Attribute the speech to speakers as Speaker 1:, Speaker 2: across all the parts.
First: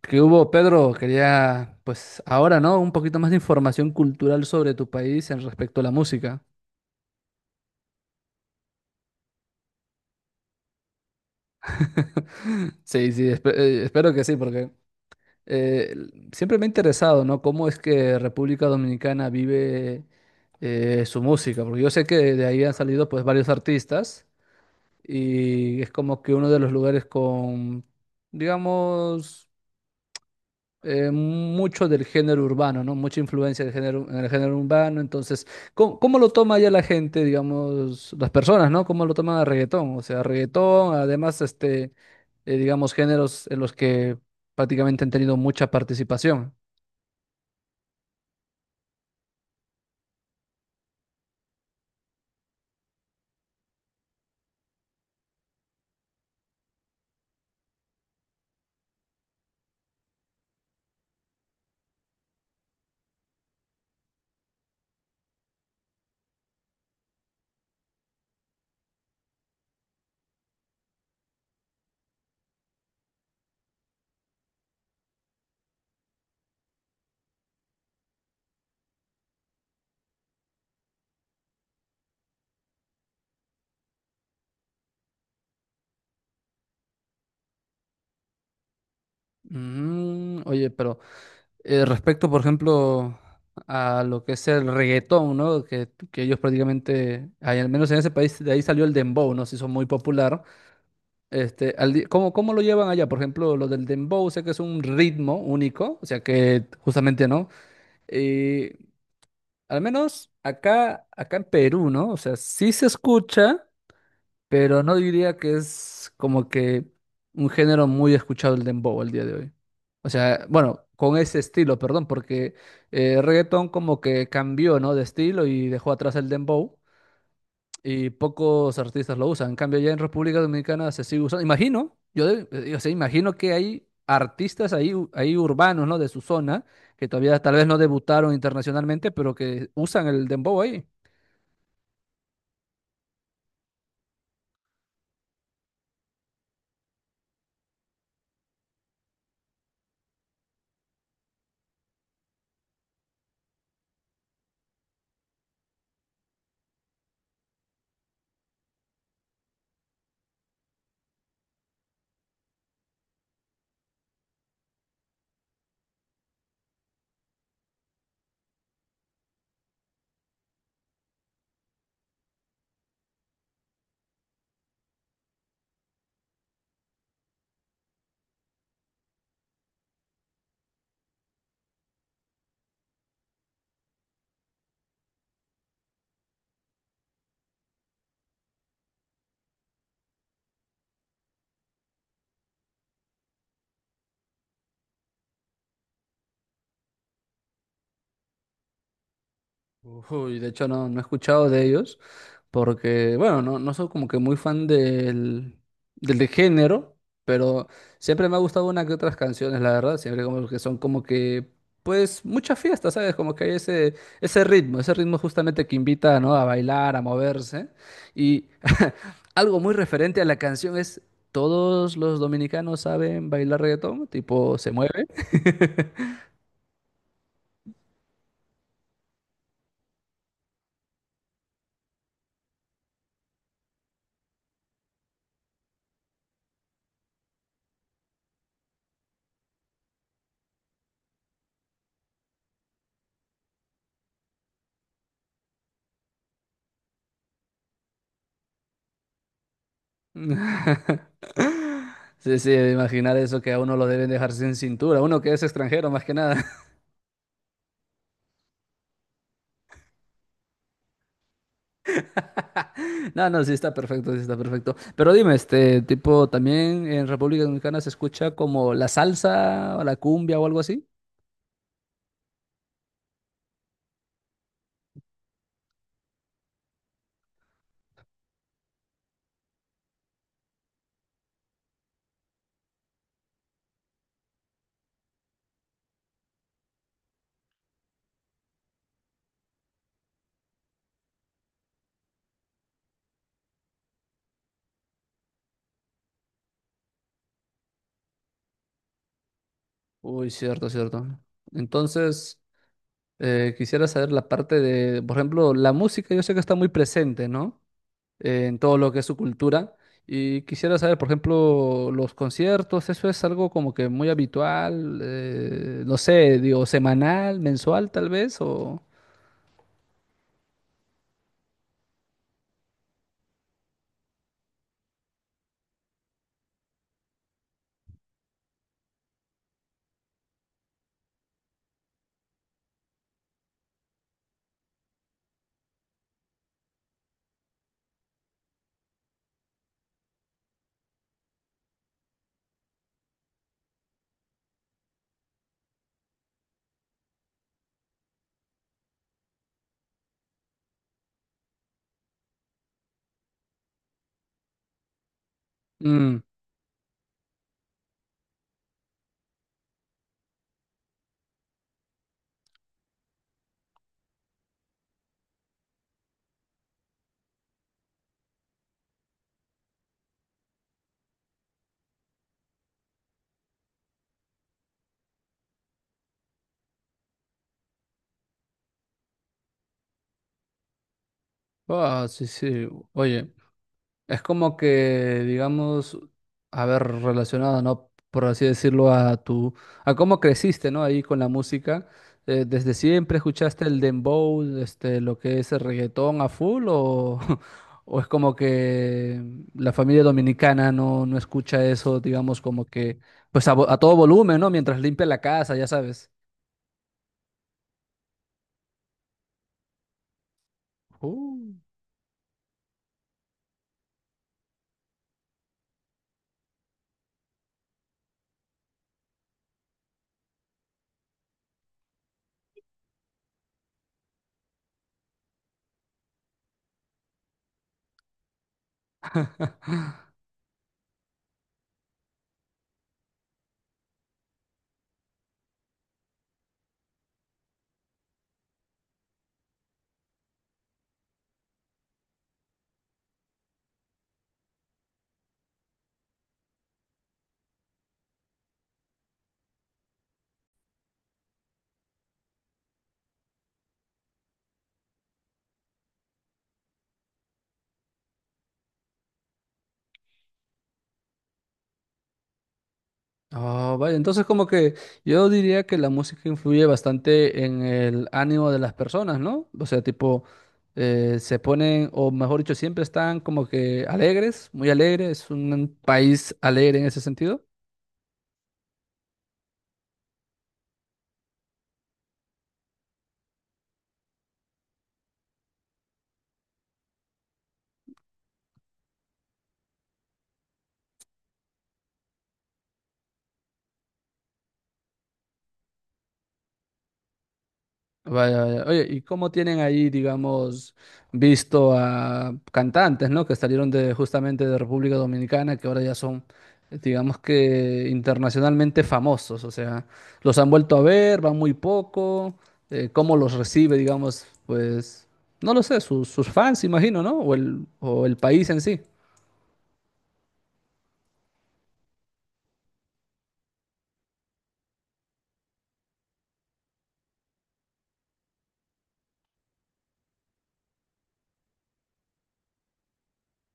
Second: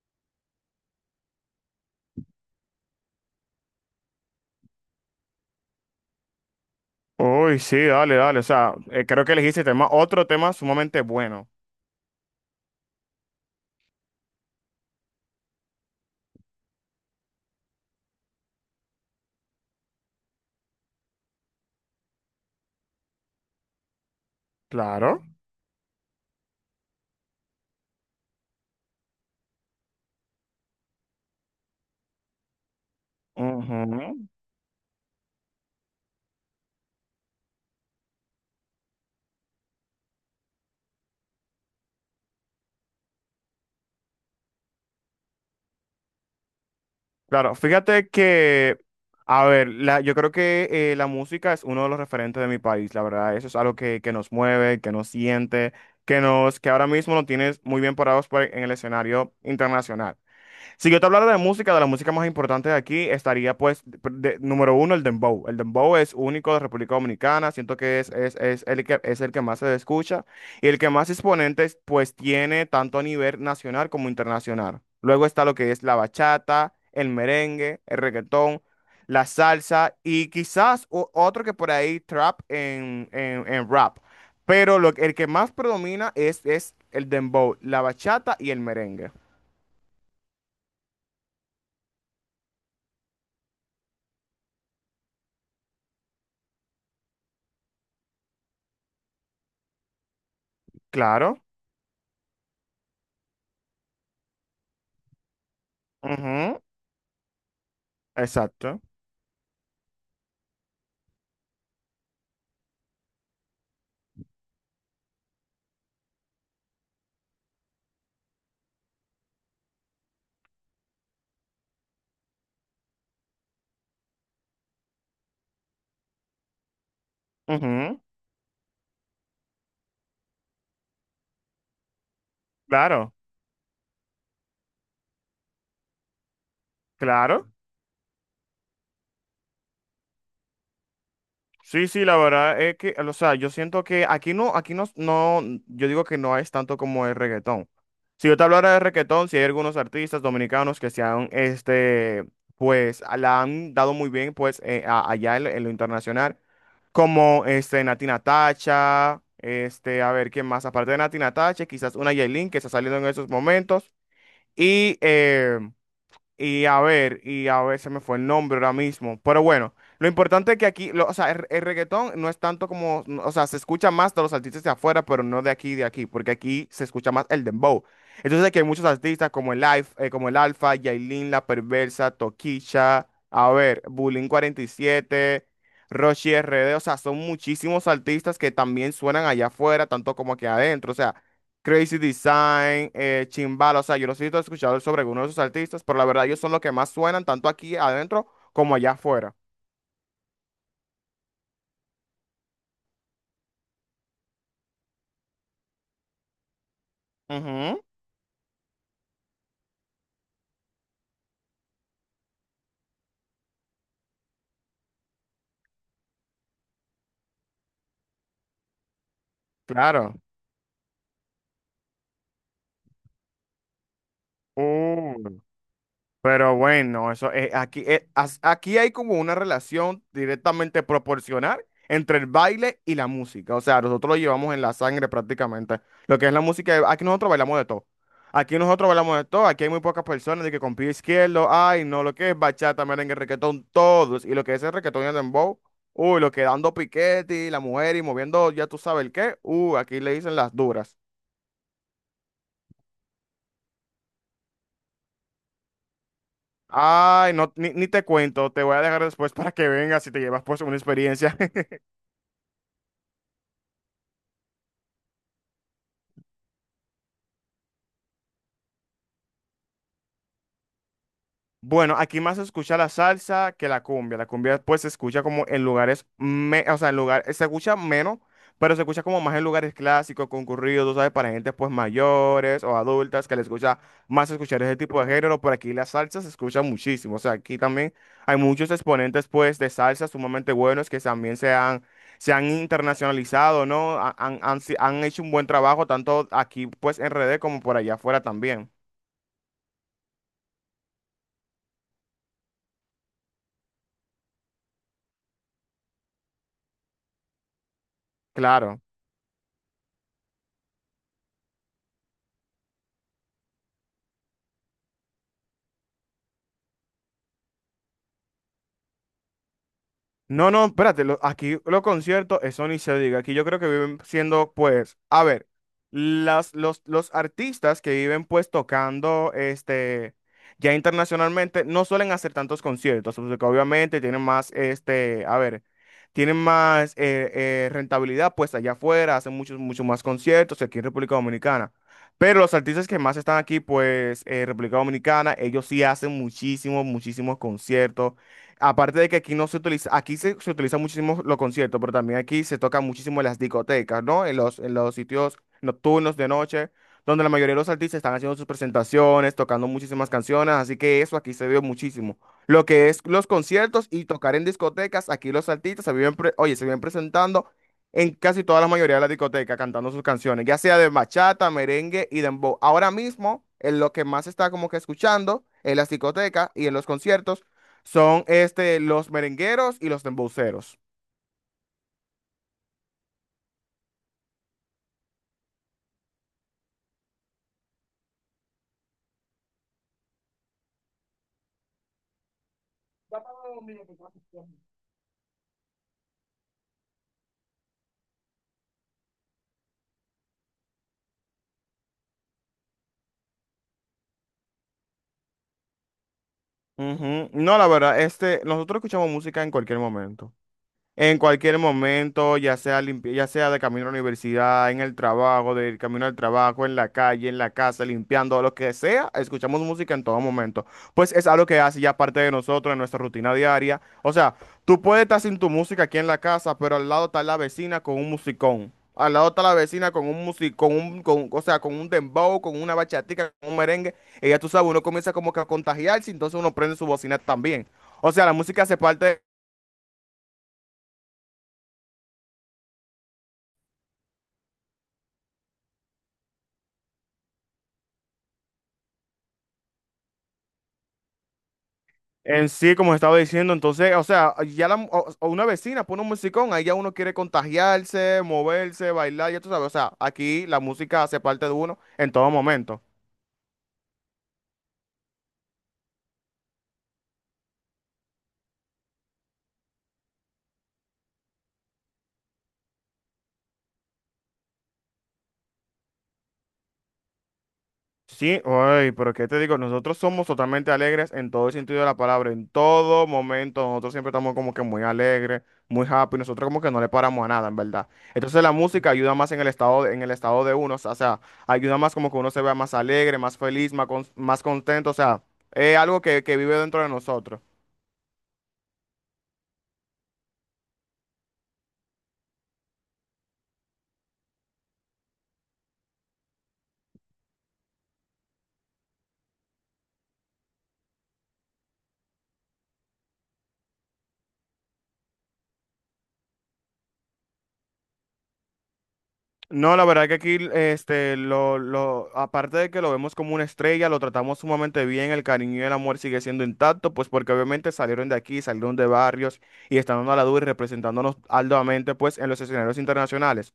Speaker 1: ¿Qué hubo, Pedro? Quería, pues ahora, ¿no? Un poquito más de información cultural sobre tu país en respecto a la música.
Speaker 2: Uy, sí, dale, dale. O sea, creo que elegiste otro tema sumamente bueno.
Speaker 1: Sí, sí, espero que sí, porque siempre me ha interesado, ¿no? ¿Cómo es que República Dominicana vive su música? Porque yo sé que de ahí han salido pues varios artistas
Speaker 2: Claro.
Speaker 1: y es como que uno de los lugares con, digamos, mucho del género urbano, ¿no? Mucha influencia del género, en
Speaker 2: Ujú.
Speaker 1: el género urbano. Entonces, ¿cómo lo toma ya la gente, digamos, las personas? ¿No? ¿Cómo lo toman a reggaetón? O sea, reggaetón, además, este, digamos, géneros en los que prácticamente han tenido mucha participación.
Speaker 2: Claro, fíjate que, a ver, yo creo que la música es uno de los referentes de mi país, la verdad. Eso es algo que nos mueve, que nos siente, que ahora mismo nos tienes muy bien parados en el escenario internacional. Si yo te hablara de música, de la música más importante de aquí, estaría pues, número uno, el dembow. El dembow es único de República Dominicana, siento que es el que más se escucha y el que más exponentes pues tiene tanto a nivel nacional como internacional. Luego está lo que es la bachata, el merengue, el reggaetón, la salsa y quizás otro que por ahí, trap en rap. Pero el que más predomina es el dembow, la bachata y el merengue.
Speaker 1: Mm, oye, pero respecto, por ejemplo, a lo que es el reggaetón, ¿no? Que ellos prácticamente, ay, al menos en ese país, de ahí salió el dembow, ¿no? Se hizo muy popular.
Speaker 2: Claro.
Speaker 1: Este, al ¿cómo lo llevan allá? Por ejemplo, lo del dembow, sé que es un ritmo único, o sea
Speaker 2: Ujú.
Speaker 1: que justamente no. Eh,
Speaker 2: Exacto.
Speaker 1: al menos acá, acá en Perú, ¿no? O sea, sí se escucha, pero no diría que es como que un género muy escuchado el dembow al día de hoy. O sea, bueno, con ese estilo, perdón, porque reggaetón como que cambió, ¿no? De estilo y dejó atrás el dembow
Speaker 2: Ujú,
Speaker 1: y pocos artistas lo usan. En cambio, ya en República Dominicana se sigue usando. Imagino, yo o sea,
Speaker 2: claro,
Speaker 1: imagino que hay artistas ahí, ahí urbanos, ¿no? De su zona, que todavía
Speaker 2: claro.
Speaker 1: tal vez no debutaron internacionalmente, pero que usan el dembow ahí.
Speaker 2: Sí, sí, la verdad es que, o sea, yo siento que aquí no, no, yo digo que no es tanto como el reggaetón. Si yo te hablara de reggaetón, si hay algunos artistas dominicanos que se han, este, pues, la han dado muy bien, pues, allá en lo internacional, como, este, Natina Tacha, este, a ver, ¿quién más? Aparte de Natina Tacha, quizás una Yailin que está saliendo en esos momentos, y, eh, y a ver, se me fue el nombre ahora mismo. Pero bueno, lo importante es que aquí, o sea, el reggaetón no es tanto como, no, o sea, se escucha más de los artistas de afuera, pero no de aquí, de aquí, porque aquí se escucha más el dembow. Entonces aquí hay muchos artistas como el Life, como el Alfa, Yailin, La Perversa, Toquilla, a ver, Bulín 47, Rochi RD, o sea, son muchísimos artistas que también suenan allá afuera, tanto como aquí adentro. O sea, Crazy Design, Chimbala, o sea, yo los he escuchado sobre algunos de esos artistas, pero la verdad ellos son los que más suenan tanto aquí adentro como allá afuera.
Speaker 1: Uy, de hecho no, no he escuchado de ellos porque, bueno, no, no soy como que muy fan del, del de género, pero
Speaker 2: Ujú,
Speaker 1: siempre me ha gustado una que otras canciones, la verdad, siempre como que son como que, pues, muchas fiestas, ¿sabes? Como que hay ese ritmo justamente que invita, ¿no? A bailar, a moverse. Y algo muy
Speaker 2: claro.
Speaker 1: referente a la canción es, todos los dominicanos saben bailar reggaetón, tipo, se mueve.
Speaker 2: Uh. Pero bueno, eso aquí, aquí hay como una relación directamente proporcional entre el baile y la música. O sea, nosotros lo llevamos en la sangre prácticamente. Lo que es la música, aquí nosotros bailamos de todo. Aquí nosotros bailamos de todo. Aquí hay muy pocas personas de que con pie izquierdo, ay, no, lo que es bachata, merengue, reggaetón, todos. Y lo que es el reggaetón y el dembow, uy, lo que dando piquete y la mujer y moviendo, ya tú sabes el qué, uy, aquí le dicen las duras.
Speaker 1: Sí, sí, imaginar eso que a uno lo deben dejar sin cintura, uno que es extranjero más que nada.
Speaker 2: Ay, no, ni te cuento, te voy a dejar después para que vengas y te llevas pues una experiencia.
Speaker 1: No, no, sí está perfecto, sí está perfecto. Pero dime, ¿este tipo también en República Dominicana se escucha como la salsa o la cumbia o algo así?
Speaker 2: Bueno, aquí más se escucha la salsa que la cumbia. La cumbia pues se escucha como en lugares, me- o sea, en lugares, se escucha menos, pero se escucha como más en lugares clásicos, concurridos, tú ¿sabes? Para gente pues mayores o adultas que les gusta más escuchar ese tipo de género. Por aquí la salsa se escucha muchísimo. O sea, aquí también hay muchos exponentes pues de salsa sumamente buenos que también se han internacionalizado, ¿no? Han, han, han si- han hecho un buen trabajo tanto aquí pues en RD como por allá afuera también.
Speaker 1: Uy, cierto, cierto. Entonces, quisiera saber la parte de, por ejemplo, la música. Yo sé que está muy presente, ¿no? En todo
Speaker 2: Claro.
Speaker 1: lo que es su cultura. Y quisiera saber, por ejemplo, los conciertos. ¿Eso es algo como que muy habitual, no sé, digo, semanal, mensual tal vez, o...?
Speaker 2: No, no, espérate, aquí los conciertos, eso ni se diga. Aquí yo creo que viven siendo, pues, a ver, los artistas que viven pues tocando este ya internacionalmente no suelen hacer tantos conciertos, pues, porque obviamente tienen más, este, a ver, tienen más rentabilidad pues allá afuera, hacen muchos, muchos más conciertos aquí en República Dominicana. Pero los artistas que más están aquí, pues, en República Dominicana, ellos sí hacen muchísimos, muchísimos conciertos. Aparte de que aquí no se utiliza, aquí se utiliza muchísimo los conciertos, pero también aquí se tocan muchísimo en las discotecas, ¿no? En los sitios nocturnos
Speaker 1: Mm.
Speaker 2: de noche, donde la mayoría de los artistas están haciendo sus presentaciones, tocando muchísimas canciones, así que eso aquí se vio muchísimo. Lo que es los conciertos y tocar en discotecas, aquí los artistas se viven, oye, se viven presentando en casi toda la mayoría de las discotecas cantando sus canciones, ya sea de bachata, merengue y dembow. Ahora mismo, en lo que más se está como que escuchando en las discotecas y en los conciertos son este, los merengueros y los dembowceros.
Speaker 1: Ah, sí, sí, oye. Es como que, digamos, a ver, relacionado, ¿no? Por así decirlo, a cómo creciste, ¿no? Ahí con la música. ¿Desde siempre escuchaste el dembow, este, lo que es el reggaetón a full? O, o es como que la familia dominicana no, no escucha eso, digamos, como que, pues a, a todo volumen, ¿no? Mientras limpia la casa, ya sabes.
Speaker 2: Ujú. No, la verdad, este, nosotros escuchamos música en cualquier momento. En
Speaker 1: Uh.
Speaker 2: cualquier momento, ya sea de camino a la universidad, en el trabajo, del camino al trabajo, en la calle, en la casa, limpiando, lo que sea, escuchamos música en todo momento. Pues es algo que hace ya parte de nosotros, en nuestra rutina diaria. O sea, tú puedes estar sin tu música aquí en la casa, pero al lado está la vecina con un musicón. Al lado está la vecina con un músico, o sea, con un dembow, con una bachatica, con un merengue. Y ya tú sabes, uno comienza como que a contagiarse, entonces uno prende su bocina también. O sea, la música hace parte. En sí, como estaba diciendo, entonces, o sea, o una vecina pone un musicón, ahí ya uno quiere contagiarse, moverse, bailar, ya tú sabes, o sea, aquí la música hace parte de uno en todo momento.
Speaker 1: Oh, vale, entonces como que yo diría que la música influye bastante en el ánimo de las personas, ¿no? O sea, tipo, se ponen, o mejor dicho, siempre están como que alegres, muy alegres. Es un país alegre en ese sentido.
Speaker 2: Sí, ay, pero qué te digo, nosotros somos totalmente alegres en todo el sentido de la palabra, en todo momento, nosotros siempre estamos como que muy alegres, muy happy, nosotros como que no le paramos a nada, en verdad. Entonces la música ayuda más en el estado de uno, o sea, ayuda más como que uno se vea más alegre, más feliz, más, más contento, o sea, es algo que vive dentro de nosotros.
Speaker 1: Vaya, vaya. Oye, ¿y cómo tienen ahí, digamos, visto a cantantes, ¿no? Que salieron de justamente de República Dominicana, que ahora ya son, digamos, que internacionalmente famosos? O sea, los han vuelto a ver, van muy poco. ¿Cómo los recibe, digamos, pues, no lo sé, sus, sus fans, imagino, ¿no? O el país en sí?
Speaker 2: No, la verdad que aquí, este, aparte de que lo vemos como una estrella, lo tratamos sumamente bien, el cariño y el amor sigue siendo intacto, pues porque obviamente salieron de aquí, salieron de barrios y están dando a la dura y representándonos altamente, pues, en los escenarios internacionales.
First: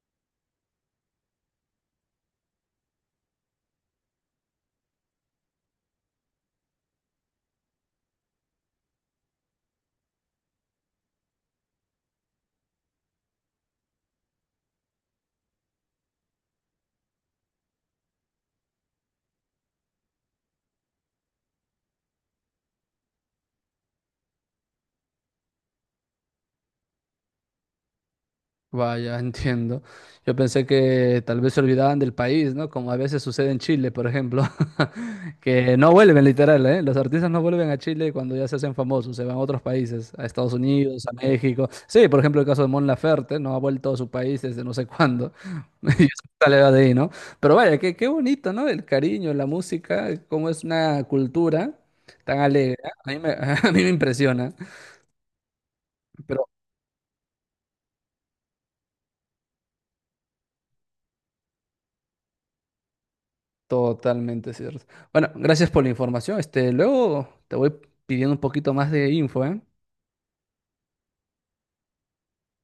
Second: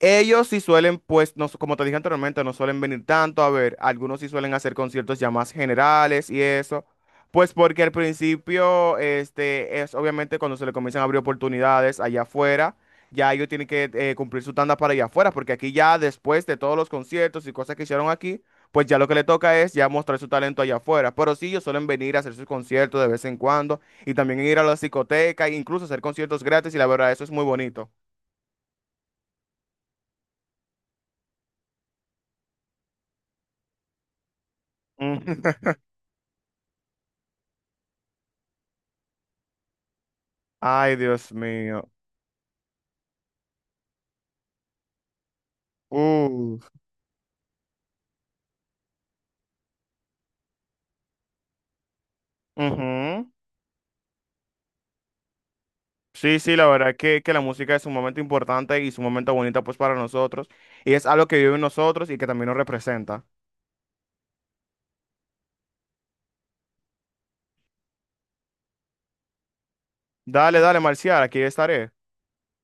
Speaker 2: Ellos sí suelen, pues, no, como te dije anteriormente, no suelen venir tanto, a ver, algunos sí suelen hacer conciertos ya más generales y eso. Pues porque al principio, este, es obviamente cuando se le comienzan a abrir oportunidades allá afuera, ya ellos tienen que cumplir su tanda para allá afuera, porque aquí ya después de todos los conciertos y cosas que hicieron aquí, pues ya lo que le toca es ya mostrar su talento allá afuera. Pero sí, ellos suelen venir a hacer sus conciertos de vez en cuando y también ir a la discoteca e incluso hacer conciertos gratis y la verdad, eso es muy bonito.
Speaker 1: Vaya, entiendo. Yo pensé que tal vez se olvidaban del país, ¿no? Como a veces sucede en Chile, por ejemplo,
Speaker 2: Mm.
Speaker 1: que no vuelven literal, ¿eh? Los artistas no vuelven a Chile cuando ya se hacen famosos, se van a otros países, a Estados
Speaker 2: Ay,
Speaker 1: Unidos, a
Speaker 2: Dios
Speaker 1: México.
Speaker 2: mío.
Speaker 1: Sí, por ejemplo, el caso de Mon Laferte, no ha vuelto a su país desde no sé cuándo. Y sale
Speaker 2: Uh,
Speaker 1: de ahí, ¿no? Pero vaya, qué, qué bonito, ¿no? El cariño, la música, cómo es una cultura tan alegre. A mí
Speaker 2: ujú.
Speaker 1: me, a mí me impresiona.
Speaker 2: Sí,
Speaker 1: Pero
Speaker 2: sí, la verdad que, la música es un momento importante y es un momento bonito pues para nosotros y es algo que vive en nosotros y que también nos representa.
Speaker 1: totalmente cierto. Bueno, gracias por la información. Este, luego te voy pidiendo un poquito más de info, ¿eh?
Speaker 2: Dale, dale, Marcial, aquí estaré.